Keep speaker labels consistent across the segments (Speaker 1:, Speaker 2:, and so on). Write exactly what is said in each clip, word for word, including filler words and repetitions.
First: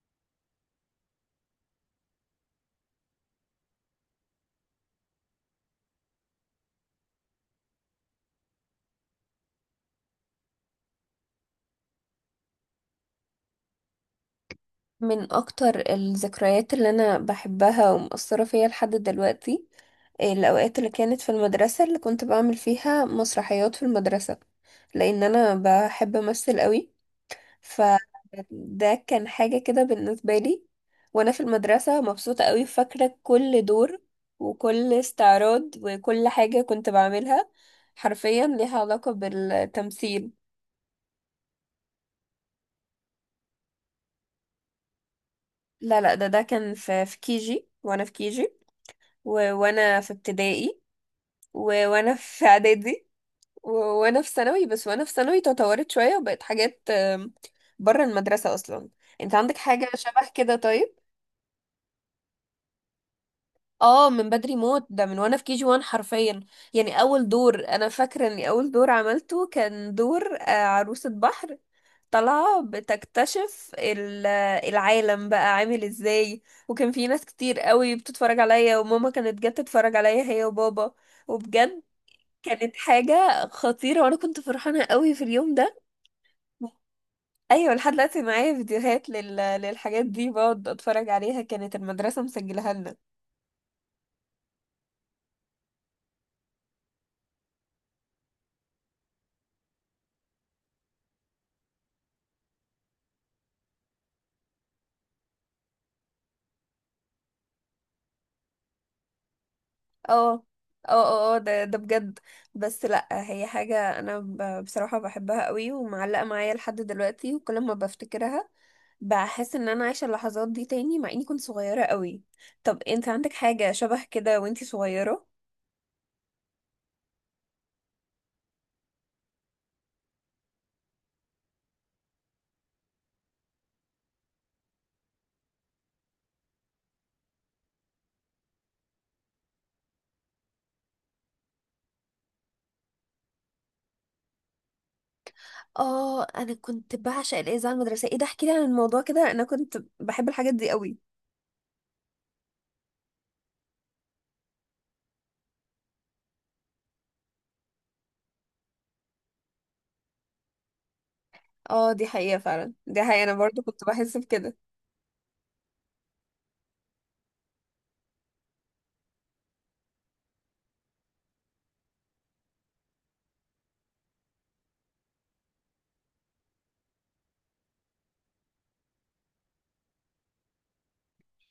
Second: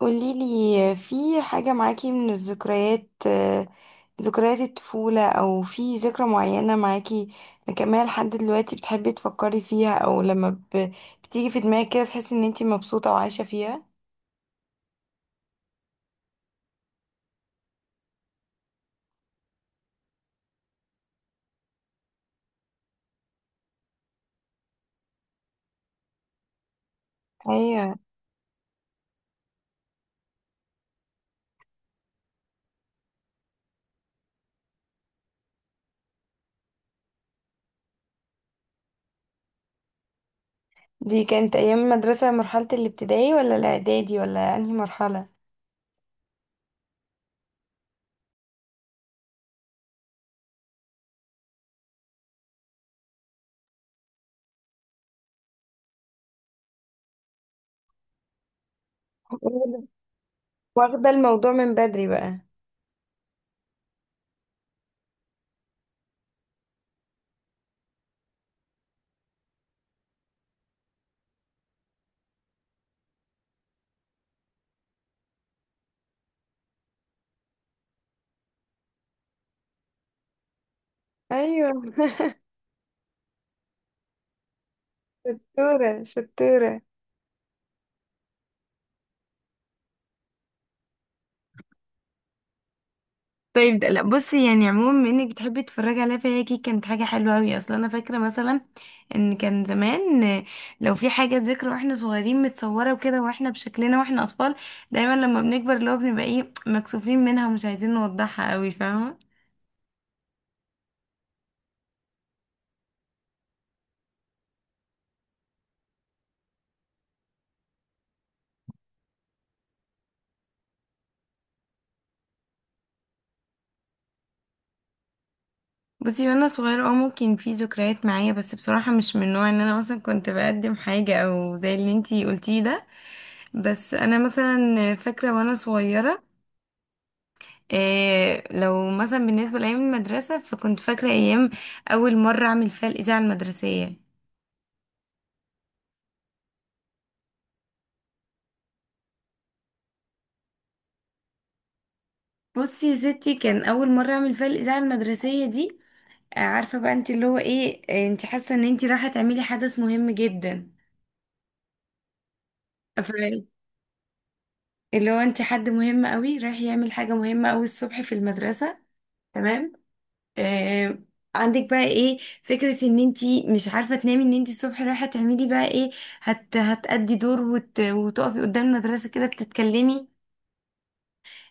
Speaker 1: قوليلي في حاجة معاكي من الذكريات آه، ذكريات الطفولة، أو في ذكرى معينة معاكي مكملة لحد دلوقتي بتحبي تفكري فيها، أو لما ب- بتيجي في دماغك كده تحسي إن انتي مبسوطة وعايشة فيها؟
Speaker 2: من اكتر الذكريات اللي انا بحبها ومؤثرة فيا لحد دلوقتي، الاوقات اللي كانت في المدرسة اللي كنت بعمل فيها مسرحيات في المدرسة، لان انا بحب امثل قوي.
Speaker 1: ايوه،
Speaker 2: فده كان حاجة كده بالنسبة لي وانا في المدرسة، مبسوطة قوي، فاكرة كل دور وكل استعراض وكل حاجة كنت بعملها حرفيا ليها علاقة بالتمثيل.
Speaker 1: دي كانت أيام المدرسة، مرحلة الابتدائي ولا الإعدادي ولا أنهي مرحلة؟
Speaker 2: لا لا، ده ده كان في في كيجي وانا في كيجي و- وانا في ابتدائي و... وانا في اعدادي و... وانا في ثانوي، بس وانا في ثانوي تطورت شوية وبقت حاجات آم، بره المدرسة اصلا. انت عندك
Speaker 1: واخدة،
Speaker 2: حاجة شبه كده؟ طيب.
Speaker 1: واخدة الموضوع من بدري بقى.
Speaker 2: اه، من بدري موت، ده من وانا في كي جي واحد حرفيا. يعني اول دور، انا فاكرة اني اول دور عملته كان دور آه، عروسة بحر طالعة بتكتشف ال- العالم بقى عامل ازاي. وكان في ناس كتير قوي بتتفرج عليا، وماما كانت جت تتفرج عليا هي وبابا، وبجد
Speaker 1: أيوة
Speaker 2: كانت حاجة خطيرة، وانا كنت فرحانة قوي في اليوم ده.
Speaker 1: شطورة شطورة.
Speaker 2: ايوه، لحد دلوقتي معايا فيديوهات لل... للحاجات دي، بقعد اتفرج عليها، كانت المدرسة مسجلها لنا.
Speaker 1: طيب ده- لا بصي، يعني عموما بما انك بتحبي تتفرجي عليها، فهي اكيد كانت حاجه حلوه قوي. اصلا انا فاكره مثلا ان كان زمان آه، لو في حاجه ذكرى واحنا صغيرين متصوره وكده واحنا بشكلنا واحنا اطفال، دايما لما بنكبر اللي هو بنبقى ايه، مكسوفين منها ومش عايزين نوضحها قوي، فاهمه؟
Speaker 2: اه، اه، اه، آه، ده ده بجد. بس لا، هي حاجة انا ب... بصراحة بحبها قوي، ومعلقة معايا لحد دلوقتي، وكل ما بفتكرها بحس ان انا عايشة اللحظات دي تاني، مع اني كنت صغيرة قوي. طب انت عندك حاجة شبه كده وانتي صغيرة؟
Speaker 1: بصي، وانا صغيره اه، ممكن في ذكريات معايا، بس بصراحه مش من نوع ان انا مثلا كنت بقدم حاجه او زي اللي انتي قلتيه ده. بس انا مثلا فاكره وانا صغيره إيه، لو مثلا بالنسبة لأيام المدرسة، فكنت فاكرة أيام أول مرة أعمل فيها الإذاعة المدرسية.
Speaker 2: اه، انا كنت بعشق الاذاعه المدرسيه. ايه ده؟ احكي لي عن الموضوع كده، انا كنت بحب الحاجات دي قوي.
Speaker 1: بصي يا ستي، كان أول مرة أعمل فيها الإذاعة المدرسية دي، آه، عارفة بقى انت اللي هو ايه، آه، انت حاسة ان انت رايحة تعملي حدث مهم جدا.
Speaker 2: اه، دي حقيقه فعلا، دي
Speaker 1: ف-
Speaker 2: حقيقه، انا برضو كنت بحس بكده.
Speaker 1: اللي هو انت حد مهم قوي رايح يعمل حاجة مهمة قوي الصبح في المدرسة، تمام؟ آه، عندك بقى ايه فكرة ان انتي مش عارفة تنامي، ان انتي الصبح رايحة تعملي بقى ايه، هت هتأدي دور، وت... وتقفي قدام المدرسة كده بتتكلمي.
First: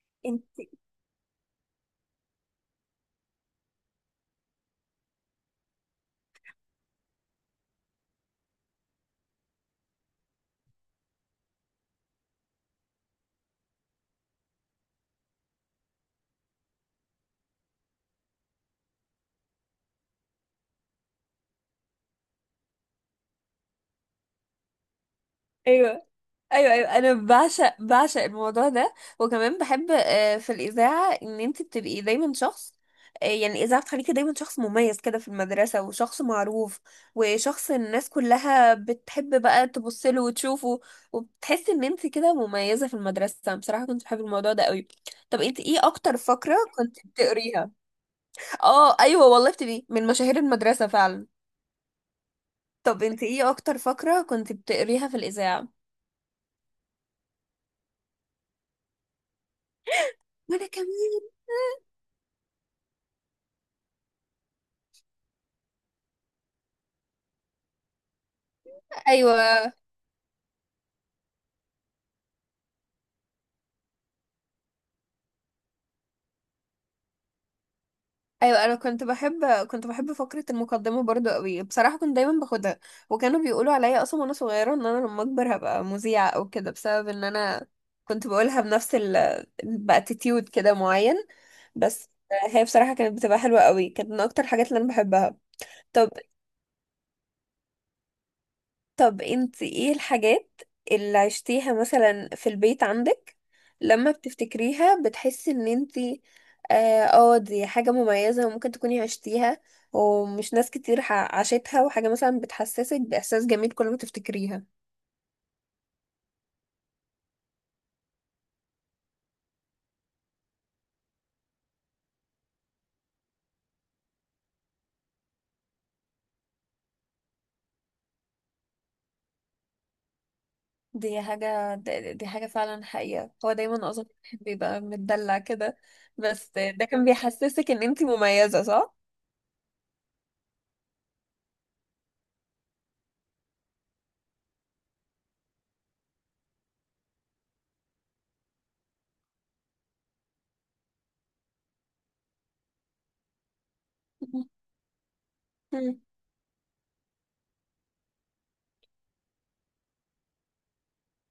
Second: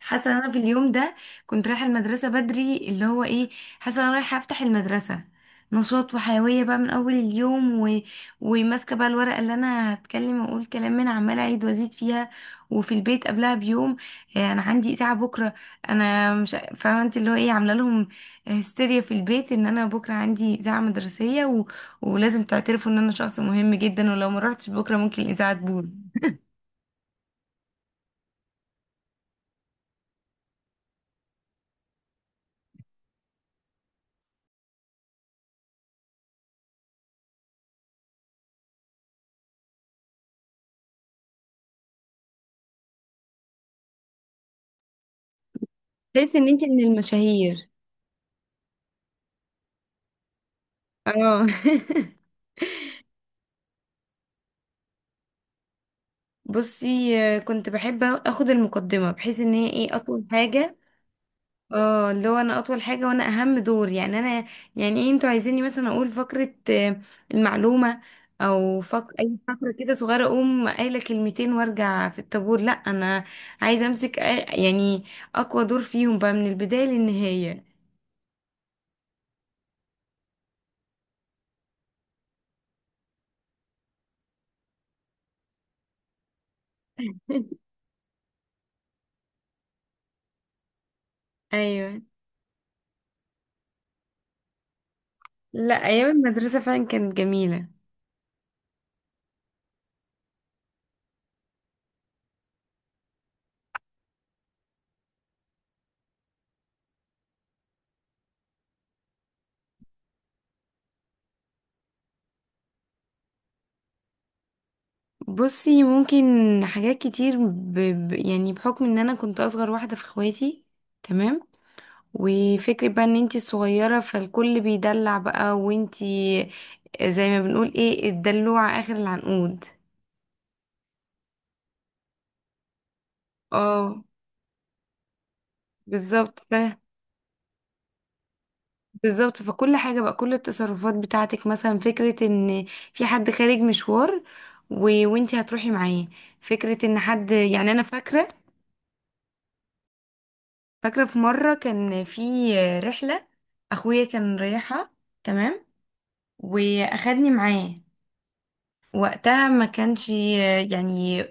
Speaker 1: حاسه ان
Speaker 2: انت
Speaker 1: انا في اليوم ده كنت رايحه المدرسه بدري، اللي هو ايه، حاسه ان انا رايحه افتح المدرسه. نشاط وحيويه بقى من اول اليوم و... وماسكه بقى الورقه اللي انا هتكلم واقول كلام من عماله اعيد وازيد فيها. وفي البيت قبلها بيوم، آه، انا عندي اذاعه بكره. انا مش ع- فاهمه انت اللي هو ايه عامله لهم. هستيريا في البيت ان انا بكره عندي اذاعه مدرسيه و... ولازم تعترفوا ان انا شخص مهم جدا، ولو ما رحتش بكره ممكن الاذاعه تبوظ.
Speaker 2: ايوه، ايوه، ايوه، انا بعشق بعشق الموضوع ده. وكمان بحب، آه، في الاذاعه ان انت بتبقي دايما شخص. آه، يعني الاذاعه بتخليكي دايما شخص مميز كده في المدرسه، وشخص معروف، وشخص الناس كلها بتحب بقى تبص له وتشوفه، وبتحسي ان انت كده مميزه في المدرسه. بصراحه كنت بحب الموضوع ده قوي. طب انت ايه اكتر
Speaker 1: تحس ان
Speaker 2: فقره
Speaker 1: انت من
Speaker 2: كنت
Speaker 1: المشاهير.
Speaker 2: بتقريها؟ اه، ايوه والله بتبقي من مشاهير المدرسه فعلا.
Speaker 1: اه
Speaker 2: طب انت ايه اكتر فقره كنت بتقريها في الاذاعه؟
Speaker 1: بصي، آه، كنت بحب اخد المقدمة بحيث ان هي ايه، اطول
Speaker 2: وانا
Speaker 1: حاجة.
Speaker 2: كمان.
Speaker 1: اه، اللي هو انا اطول حاجة وانا اهم دور. يعني انا، يعني ايه انتوا عايزيني مثلا اقول فقرة آه، المعلومة او فق... اي فقرة
Speaker 2: ايوه،
Speaker 1: كده صغيرة، اقوم قايلة كلمتين وارجع في الطابور؟ لا، انا عايزة امسك آ- يعني اقوى دور فيهم بقى من البداية للنهاية.
Speaker 2: ايوه، انا كنت بحب كنت بحب فقره المقدمه برضو قوي. بصراحه كنت دايما باخدها، وكانوا بيقولوا عليا اصلا وانا صغيره ان انا لما اكبر هبقى مذيعه او كده، بسبب ان انا كنت بقولها بنفس ال باتيتيود كده معين.
Speaker 1: ايوه.
Speaker 2: بس هي بصراحه كانت بتبقى حلوه قوي، كانت من اكتر الحاجات اللي انا بحبها.
Speaker 1: لا
Speaker 2: طب
Speaker 1: ايام المدرسة فعلا كانت جميلة.
Speaker 2: طب انت ايه الحاجات اللي عشتيها مثلا في البيت عندك، لما بتفتكريها بتحسي ان انت اه، آه، دي حاجة مميزة وممكن تكوني عشتيها، ومش ناس كتير ح- عاشتها، وحاجة مثلا بتحسسك بإحساس جميل كل ما تفتكريها؟
Speaker 1: بصي، ممكن حاجات كتير، ب... ب... يعني بحكم ان انا كنت اصغر واحدة في اخواتي، تمام، وفكرة بقى ان انتي الصغيرة فالكل بيدلع بقى، وانتي زي ما بنقول ايه الدلوعة اخر العنقود.
Speaker 2: دي حاجة، دي دي حاجة فعلا حقيقة، هو دايما
Speaker 1: اه
Speaker 2: أظن الواحد بيبقى متدلع كده.
Speaker 1: بالظبط.
Speaker 2: بس
Speaker 1: ف...
Speaker 2: ده كان بيحسسك إن أنتي مميزة، صح؟
Speaker 1: بالظبط، فكل حاجة بقى، كل التصرفات بتاعتك، مثلا فكرة ان في حد خارج مشوار و... وانتي هتروحي معاه. فكرة ان حد، يعني انا فاكرة، فاكرة في مرة كان في رحلة أخويا كان رايحها، تمام،
Speaker 2: مم.
Speaker 1: وأخدني معاه. وقتها ما كانش، يعني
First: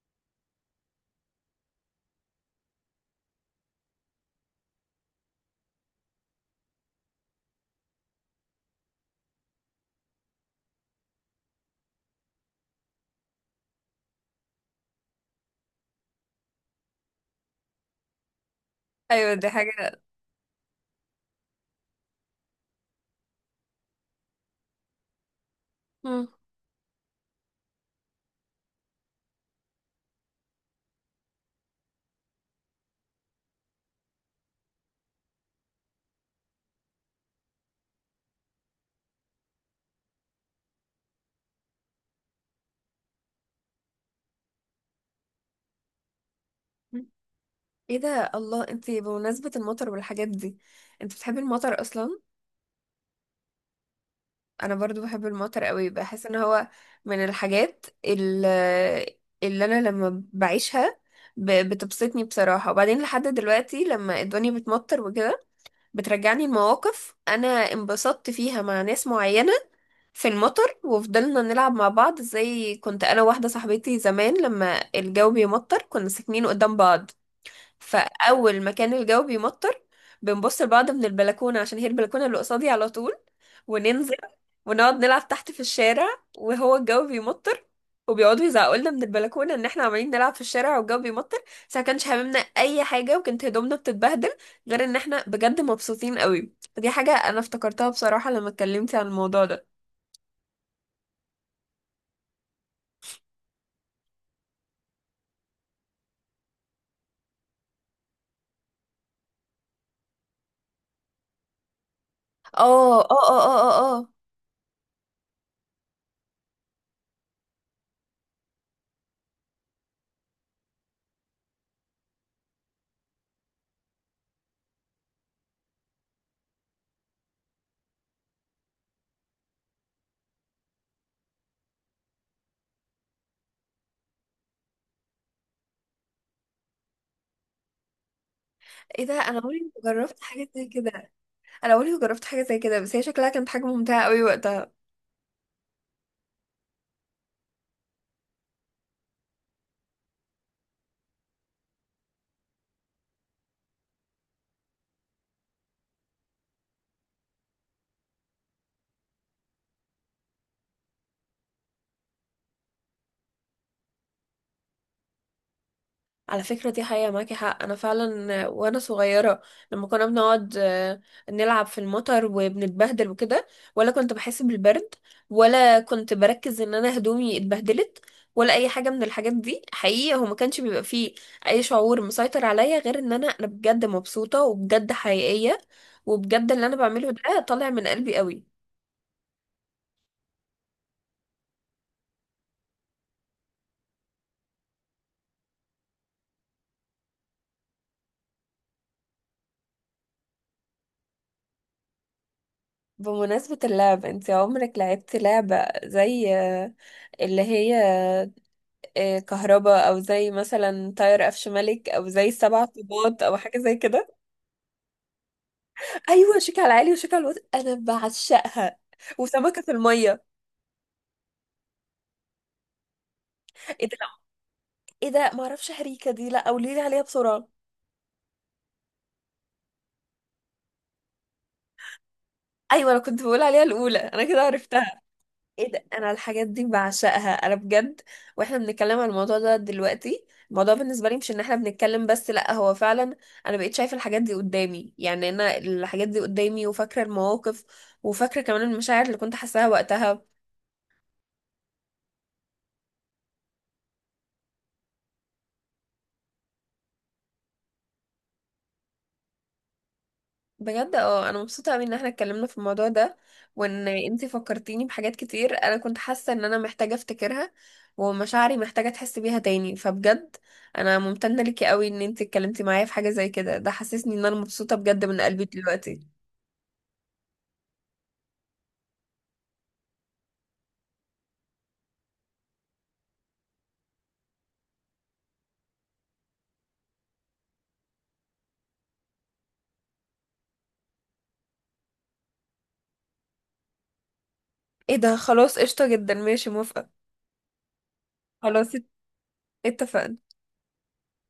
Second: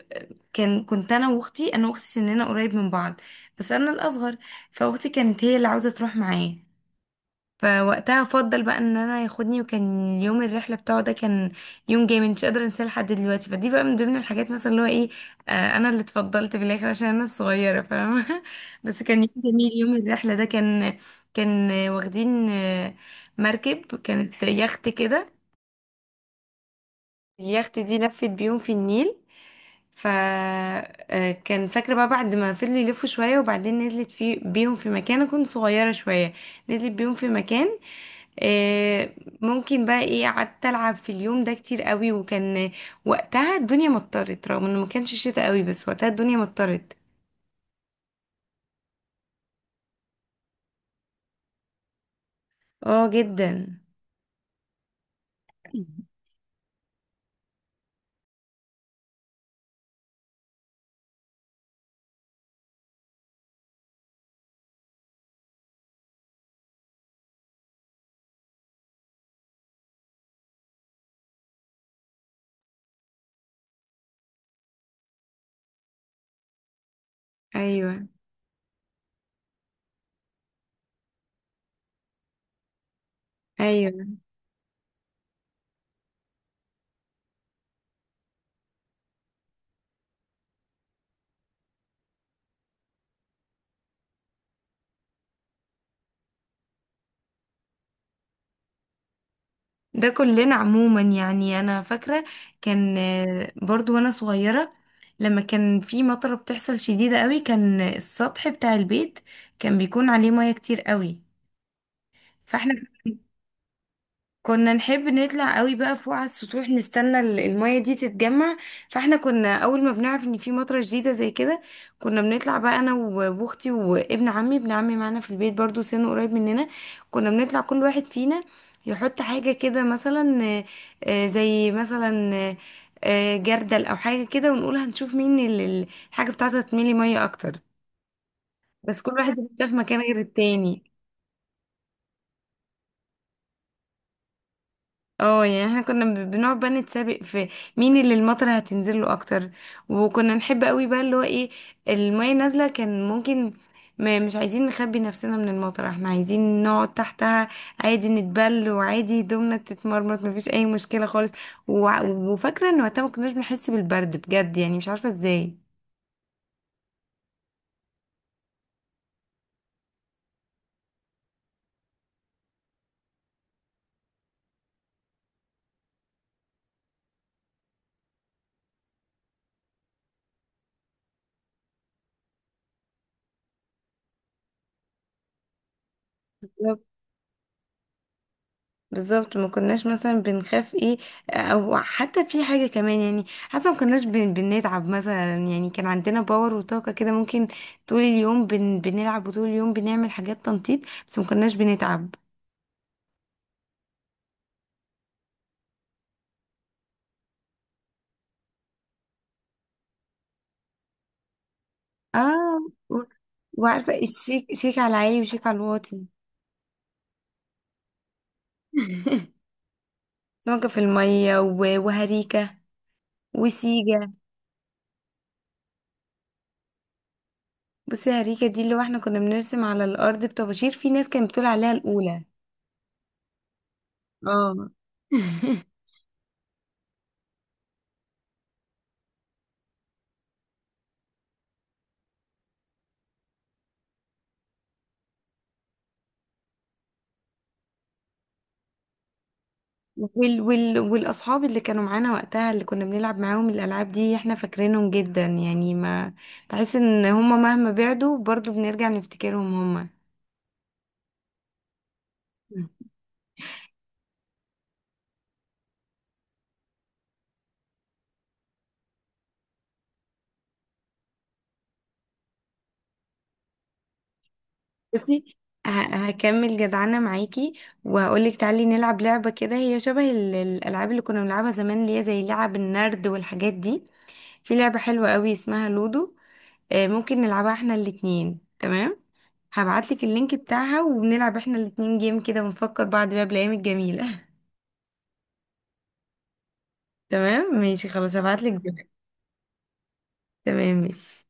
Speaker 1: كان كنت أنا وأختي، أنا وأختي سننا قريب من بعض، بس أنا الأصغر، فأختي كانت هي اللي عاوزة تروح معاه، فوقتها افضل بقى ان انا ياخدني. وكان يوم الرحله بتاعه ده كان يوم جامد، مش قادره انساه لحد دلوقتي. فدي بقى من ضمن الحاجات مثلا اللي هو ايه، آه، انا اللي اتفضلت بالاخر عشان انا الصغيره، فاهمه؟ بس كان يوم
Speaker 2: أيوة، دي
Speaker 1: جميل. يوم
Speaker 2: حاجة.
Speaker 1: الرحله ده كان، كان آه، واخدين آه، مركب، كانت يخت كده. اليخت دي لفت بيهم في النيل. ف آه، كان فاكره بقى، بعد ما فضلوا يلفوا شويه وبعدين نزلت في بيهم في مكان، أنا كنت صغيره شويه، نزلت بيهم في مكان آه، ممكن بقى ايه، قعدت العب في اليوم ده كتير قوي. وكان وقتها الدنيا مطرت، رغم انه ما كانش شتاء قوي، بس وقتها الدنيا مطرت.
Speaker 2: مم. ايه ده؟ الله، انتي بمناسبة المطر والحاجات دي، انت بتحبي المطر اصلا؟
Speaker 1: اه جدا.
Speaker 2: انا برضو بحب المطر قوي، بحس ان هو من الحاجات ال- اللي انا لما بعيشها ب- بتبسطني بصراحة. وبعدين لحد دلوقتي لما الدنيا بتمطر وكده، بترجعني لمواقف انا انبسطت فيها مع ناس معينة في المطر وفضلنا نلعب مع بعض. زي كنت انا واحدة صاحبتي زمان لما الجو بيمطر، كنا ساكنين قدام بعض.
Speaker 1: ايوه،
Speaker 2: فاول ما كان الجو بيمطر، بنبص لبعض من البلكونه، عشان هي البلكونه اللي قصادي على طول،
Speaker 1: ايوه
Speaker 2: وننزل ونقعد نلعب تحت في الشارع وهو الجو بيمطر، وبيقعدوا يزعقوا لنا من البلكونه ان احنا عمالين نلعب في الشارع والجو بيمطر. بس ما كانش هاممنا اي حاجه، وكانت هدومنا بتتبهدل، غير ان احنا بجد مبسوطين قوي. فدي حاجه انا افتكرتها بصراحه لما اتكلمتي عن الموضوع ده.
Speaker 1: ده كلنا عموما. يعني انا فاكره، كان آه، برضو وانا صغيره، لما كان في مطره بتحصل شديده قوي، كان السطح بتاع البيت كان بيكون عليه ميه كتير قوي. فاحنا
Speaker 2: اه، اه، اه، اه، اه، آه.
Speaker 1: كنا نحب نطلع قوي بقى فوق على السطوح، نستنى ال- المية دي تتجمع. فاحنا كنا اول ما بنعرف ان في مطرة جديدة زي كده، كنا بنطلع بقى انا و- واختي وابن عمي. ابن عمي معانا في البيت برضو، سنه قريب مننا. كنا بنطلع كل واحد فينا يحط حاجة كده، مثلا آه، آه، زي مثلا آه، آه، جردل او حاجة كده، ونقول هنشوف مين ال- ال- الحاجة بتاعتها تملي مية اكتر، بس
Speaker 2: ايه
Speaker 1: كل
Speaker 2: ده؟ انا
Speaker 1: واحد بيحطها
Speaker 2: عمري
Speaker 1: في
Speaker 2: ما
Speaker 1: مكان غير
Speaker 2: جربت حاجه زي
Speaker 1: التاني.
Speaker 2: كده. انا عمري ما جربت حاجه زي كده، بس هي شكلها كانت حاجه ممتعه قوي وقتها.
Speaker 1: اه، يعني احنا كنا ب- بنقعد بقى نتسابق في مين اللي المطر هتنزل له اكتر. وكنا نحب قوي بقى اللي هو ايه، المية نازلة، كان ممكن، ما مش عايزين نخبي نفسنا من المطر، احنا عايزين نقعد تحتها، عادي نتبل، وعادي هدومنا تتمرمط، مفيش اي مشكلة خالص. وع- وفاكرة ان وقتها ما كناش بنحس بالبرد بجد، يعني مش عارفة ازاي.
Speaker 2: على فكرة دي حقيقة، معاكي حق. أنا فعلا، آه، وأنا صغيرة لما كنا بنقعد آه، نلعب في المطر وبنتبهدل وكده، ولا كنت بحس بالبرد، ولا كنت بركز إن أنا هدومي اتبهدلت، ولا أي حاجة من الحاجات دي. حقيقة هو ما كانش بيبقى فيه أي شعور مسيطر عليا غير إن أنا أنا بجد مبسوطة، وبجد حقيقية، وبجد اللي أنا بعمله ده طالع من قلبي قوي.
Speaker 1: بالظبط، ما كناش مثلا بنخاف ايه، او حتى في حاجه كمان، يعني حتى ما كناش بن بنتعب مثلا. يعني كان عندنا باور وطاقه كده، ممكن طول اليوم بن بنلعب، وطول اليوم بنعمل حاجات تنطيط، بس ما كناش بنتعب.
Speaker 2: بمناسبة اللعب، انت عمرك لعبتي لعبة زي، آه، اللي هي آه، كهرباء، او زي مثلا تاير قفش ملك، او زي
Speaker 1: اه
Speaker 2: سبع
Speaker 1: و-
Speaker 2: طوبات، او حاجه زي
Speaker 1: وعارفه
Speaker 2: كده؟
Speaker 1: الشيك شيك على العالي وشيك على الواطي؟
Speaker 2: ايوه، شيك على العالي وشيك على الوطي، انا بعشقها. وسمكه في الميه.
Speaker 1: سمكه في الميه و- وهريكه
Speaker 2: ايه ده؟ لا،
Speaker 1: وسيجه.
Speaker 2: ايه ده، ما اعرفش هريكه دي، لا قولي لي عليها بسرعه.
Speaker 1: بصي، هريكه دي اللي هو احنا كنا بنرسم على الارض بطباشير. في ناس كانت بتقول عليها الاولى.
Speaker 2: ايوه، انا كنت بقول عليها الاولى، انا كده
Speaker 1: اه
Speaker 2: عرفتها. ايه ده؟ انا الحاجات دي بعشقها انا بجد. واحنا بنتكلم عن الموضوع ده دلوقتي، الموضوع بالنسبه لي مش ان احنا بنتكلم بس، لا هو فعلا انا بقيت شايفه الحاجات دي قدامي. يعني انا الحاجات دي قدامي، وفاكره المواقف، وفاكره كمان المشاعر اللي كنت حاساها وقتها.
Speaker 1: وال وال والاصحاب اللي كانوا معانا وقتها اللي كنا بنلعب معاهم الالعاب دي، احنا فاكرينهم جدا. يعني ما، بحس ان هما مهما بعدوا برضو بنرجع نفتكرهم هما.
Speaker 2: بجد اه، انا مبسوطه قوي ان احنا اتكلمنا في الموضوع ده، وان انتي فكرتيني بحاجات كتير انا كنت حاسه ان انا محتاجه افتكرها، ومشاعري محتاجه تحس بيها تاني. فبجد انا ممتنه ليكي قوي ان انتي اتكلمتي معايا في حاجه زي كده، ده حسسني ان انا مبسوطه بجد من
Speaker 1: بصي،
Speaker 2: قلبي
Speaker 1: ه-
Speaker 2: دلوقتي.
Speaker 1: هكمل جدعانة معاكي وهقولك تعالي نلعب لعبة كده، هي شبه ال- الألعاب اللي كنا بنلعبها زمان، اللي هي زي لعب النرد والحاجات دي. في لعبة حلوة قوي اسمها لودو، آه، ممكن نلعبها احنا الاتنين، تمام؟ هبعتلك اللينك بتاعها، وبنلعب احنا الاتنين جيم كده، ونفكر بعض بقى بالأيام الجميلة.
Speaker 2: ايه ده؟ خلاص، قشطه جدا، ماشي، موافقه.
Speaker 1: تمام ماشي، خلاص هبعتلك
Speaker 2: خلاص، ات-
Speaker 1: دلوقتي.
Speaker 2: اتفقنا.
Speaker 1: تمام ماشي.